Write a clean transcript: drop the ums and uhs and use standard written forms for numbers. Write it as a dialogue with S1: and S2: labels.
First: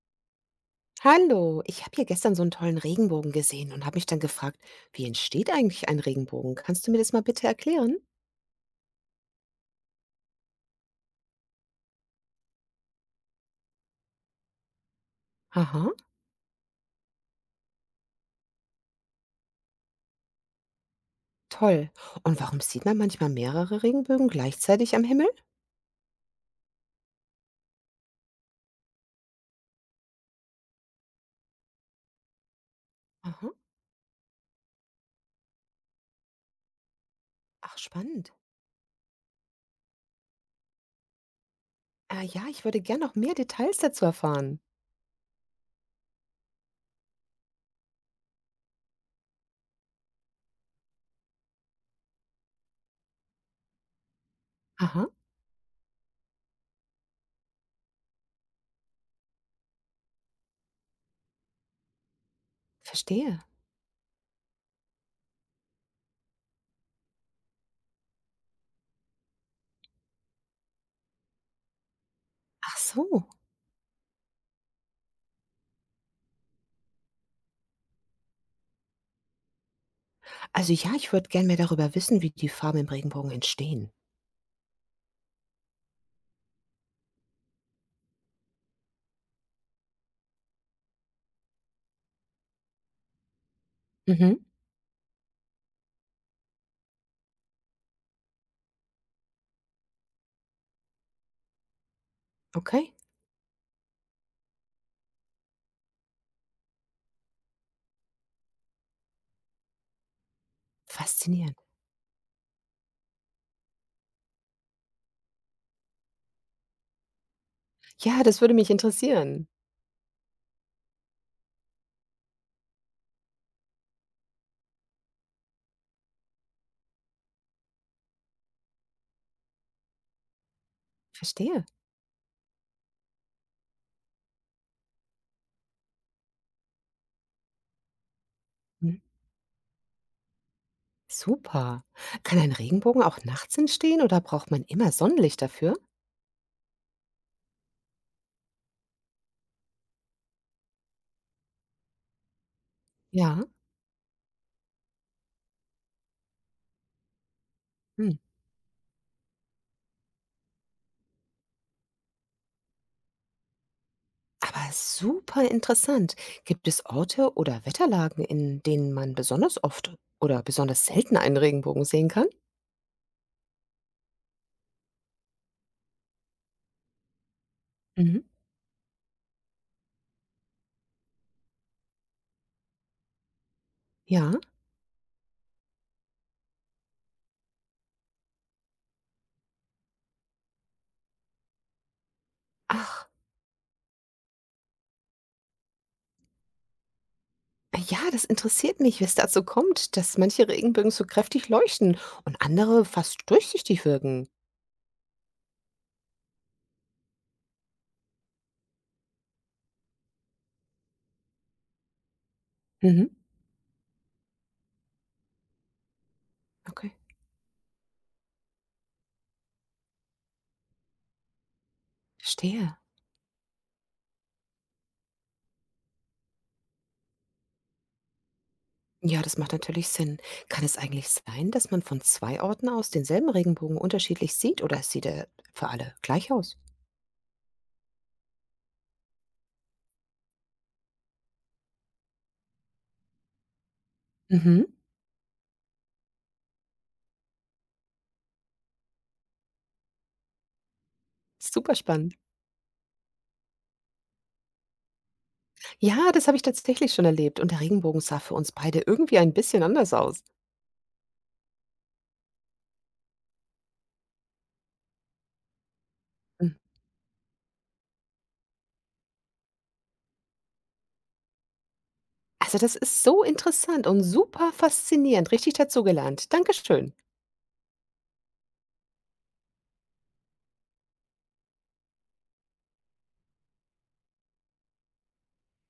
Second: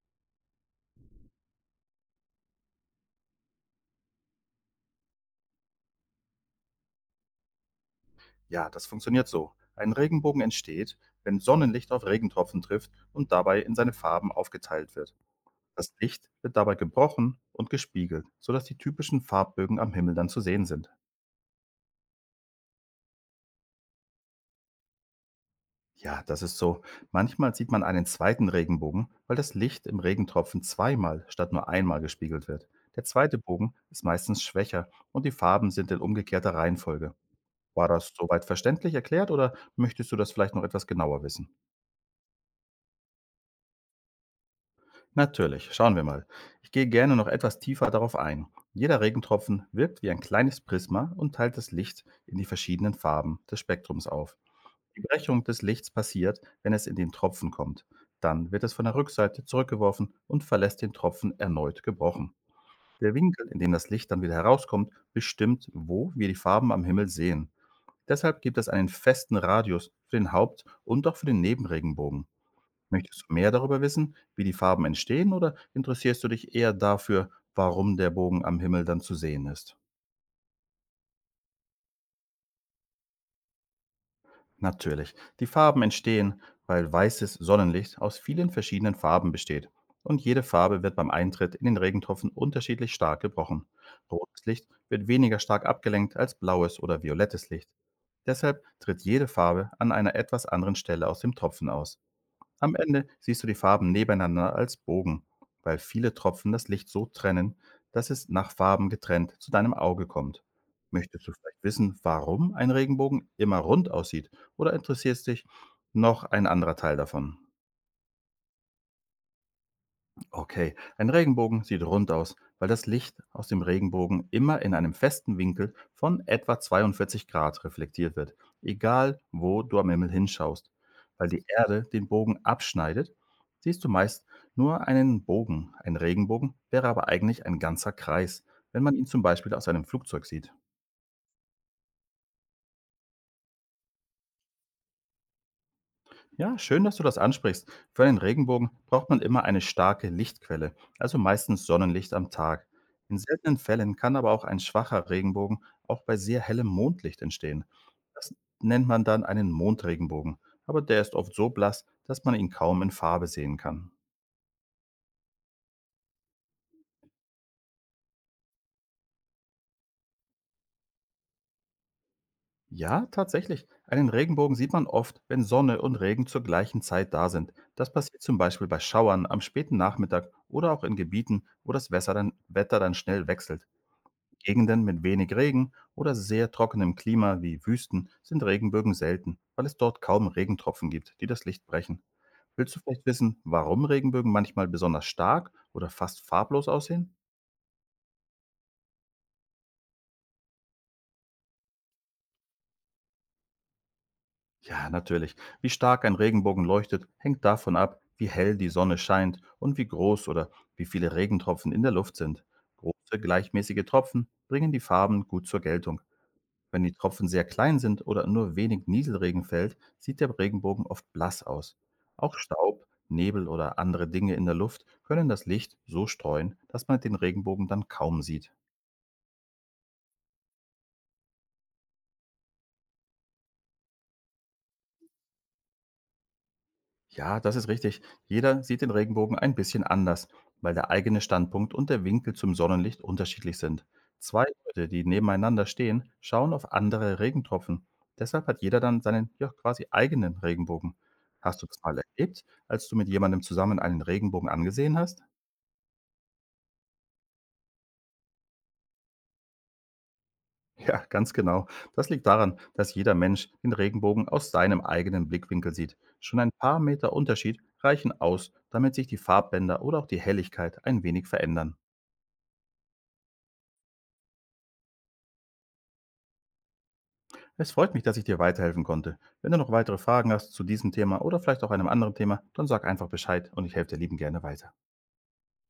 S1: Hallo, ich habe hier gestern so einen tollen Regenbogen gesehen und habe mich dann gefragt, wie entsteht eigentlich ein Regenbogen? Kannst du mir das mal bitte erklären?
S2: Ja, das funktioniert so. Ein Regenbogen entsteht, wenn Sonnenlicht auf Regentropfen trifft und dabei in seine Farben aufgeteilt wird.
S1: Aha,
S2: Das Licht wird dabei gebrochen und gespiegelt, sodass die typischen Farbbögen am Himmel dann zu sehen sind.
S1: toll. Und warum sieht man manchmal mehrere Regenbögen gleichzeitig am Himmel?
S2: Ja, das ist so. Manchmal sieht man einen zweiten Regenbogen, weil das Licht im Regentropfen zweimal statt nur einmal gespiegelt wird. Der zweite
S1: Aha,
S2: Bogen ist meistens schwächer und die Farben sind in umgekehrter Reihenfolge.
S1: ach
S2: War das
S1: spannend.
S2: soweit verständlich erklärt oder möchtest du das vielleicht noch etwas genauer wissen?
S1: Ja, ich würde gern noch mehr Details dazu erfahren.
S2: Natürlich, schauen wir mal. Ich gehe gerne noch etwas tiefer darauf ein. Jeder Regentropfen wirkt wie ein kleines Prisma und teilt das Licht in die verschiedenen Farben des Spektrums auf. Die
S1: Aha,
S2: Brechung des Lichts passiert, wenn es in den Tropfen kommt. Dann wird es von der Rückseite zurückgeworfen und verlässt den Tropfen erneut gebrochen. Der
S1: verstehe.
S2: Winkel, in dem das Licht dann wieder herauskommt, bestimmt, wo wir die Farben am Himmel sehen. Deshalb gibt es einen festen Radius für den Haupt- und auch für den Nebenregenbogen.
S1: Ach
S2: Möchtest
S1: so.
S2: du mehr darüber wissen, wie die Farben entstehen, oder interessierst du dich eher dafür, warum der Bogen am Himmel dann zu sehen ist?
S1: Also ja, ich würde gern mehr darüber wissen, wie die Farben im Regenbogen entstehen.
S2: Natürlich, die Farben entstehen, weil weißes Sonnenlicht aus vielen verschiedenen Farben besteht. Und jede Farbe wird beim Eintritt in den Regentropfen unterschiedlich stark gebrochen.
S1: Mhm,
S2: Rotes Licht wird weniger stark abgelenkt als blaues oder violettes Licht. Deshalb tritt jede Farbe an einer etwas anderen Stelle aus dem Tropfen aus. Am
S1: okay.
S2: Ende siehst du die Farben nebeneinander als Bogen, weil viele Tropfen das Licht so trennen, dass es nach Farben getrennt zu deinem Auge kommt. Möchtest du
S1: Faszinierend.
S2: vielleicht wissen, warum ein Regenbogen immer rund aussieht oder interessiert dich noch ein anderer Teil davon?
S1: Ja, das würde mich interessieren.
S2: Okay, ein Regenbogen sieht rund aus, weil das Licht aus dem Regenbogen immer in einem festen Winkel von etwa 42 Grad reflektiert wird, egal wo du am Himmel hinschaust. Weil die
S1: Verstehe.
S2: Erde den Bogen abschneidet, siehst du meist nur einen Bogen. Ein Regenbogen wäre aber eigentlich ein ganzer Kreis, wenn man
S1: Mhm.
S2: ihn zum Beispiel aus einem Flugzeug sieht.
S1: Super. Kann ein Regenbogen auch nachts entstehen oder braucht man immer Sonnenlicht dafür?
S2: Ja, schön, dass du das ansprichst. Für einen Regenbogen braucht man immer eine starke Lichtquelle, also meistens Sonnenlicht am Tag. In
S1: Ja.
S2: seltenen Fällen kann aber auch ein schwacher Regenbogen auch bei sehr hellem Mondlicht entstehen.
S1: Hm.
S2: Das nennt man dann einen Mondregenbogen, aber der ist oft so blass, dass man ihn kaum in Farbe sehen kann.
S1: Aber super interessant. Gibt es Orte oder Wetterlagen, in denen man besonders oft oder besonders selten einen Regenbogen sehen kann?
S2: Ja, tatsächlich. Einen Regenbogen sieht man oft, wenn Sonne und Regen zur gleichen Zeit da sind. Das
S1: Mhm.
S2: passiert zum Beispiel bei Schauern am späten Nachmittag oder auch in Gebieten, wo das Wetter dann schnell wechselt.
S1: Ja.
S2: Gegenden mit wenig Regen oder sehr trockenem Klima wie Wüsten sind Regenbögen selten, weil es dort kaum Regentropfen gibt, die das Licht brechen. Willst du vielleicht
S1: Ach,
S2: wissen, warum Regenbögen manchmal besonders stark oder fast farblos aussehen?
S1: ja, das interessiert mich, wie es dazu kommt, dass manche Regenbögen so kräftig leuchten und andere fast durchsichtig wirken.
S2: Ja, natürlich. Wie stark ein Regenbogen leuchtet, hängt davon ab, wie hell die Sonne scheint und wie groß oder wie viele Regentropfen in der Luft sind.
S1: Mhm.
S2: Große, gleichmäßige Tropfen bringen die Farben gut zur Geltung. Wenn die
S1: Okay.
S2: Tropfen sehr klein sind oder nur wenig Nieselregen fällt, sieht der Regenbogen oft blass aus. Auch
S1: Verstehe.
S2: Staub, Nebel oder andere Dinge in der Luft können das Licht so streuen, dass man den Regenbogen dann kaum sieht.
S1: Ja, das macht natürlich Sinn. Kann es eigentlich sein, dass man von zwei Orten aus denselben Regenbogen unterschiedlich sieht oder sieht er für alle gleich aus?
S2: Ja, das ist richtig. Jeder sieht den Regenbogen ein bisschen anders, weil der eigene Standpunkt und der Winkel zum Sonnenlicht unterschiedlich sind. Zwei
S1: Mhm.
S2: Leute, die nebeneinander stehen, schauen auf andere Regentropfen. Deshalb hat jeder dann seinen, ja, quasi eigenen Regenbogen. Hast du
S1: Super
S2: das mal
S1: spannend.
S2: erlebt, als du mit jemandem zusammen einen Regenbogen angesehen hast?
S1: Ja, das habe ich tatsächlich schon erlebt und der Regenbogen sah für uns beide irgendwie ein bisschen anders aus.
S2: Ja, ganz genau. Das liegt daran, dass jeder Mensch den Regenbogen aus seinem eigenen Blickwinkel sieht. Schon
S1: Mhm.
S2: ein paar Meter Unterschied reichen aus, damit sich die Farbbänder oder auch die Helligkeit ein wenig verändern.
S1: Also das ist so interessant und super faszinierend. Richtig dazu gelernt. Dankeschön.
S2: Es freut mich, dass ich dir weiterhelfen konnte. Wenn du noch weitere Fragen hast zu diesem Thema oder vielleicht auch einem anderen Thema, dann sag einfach Bescheid und ich helfe dir lieben gerne weiter.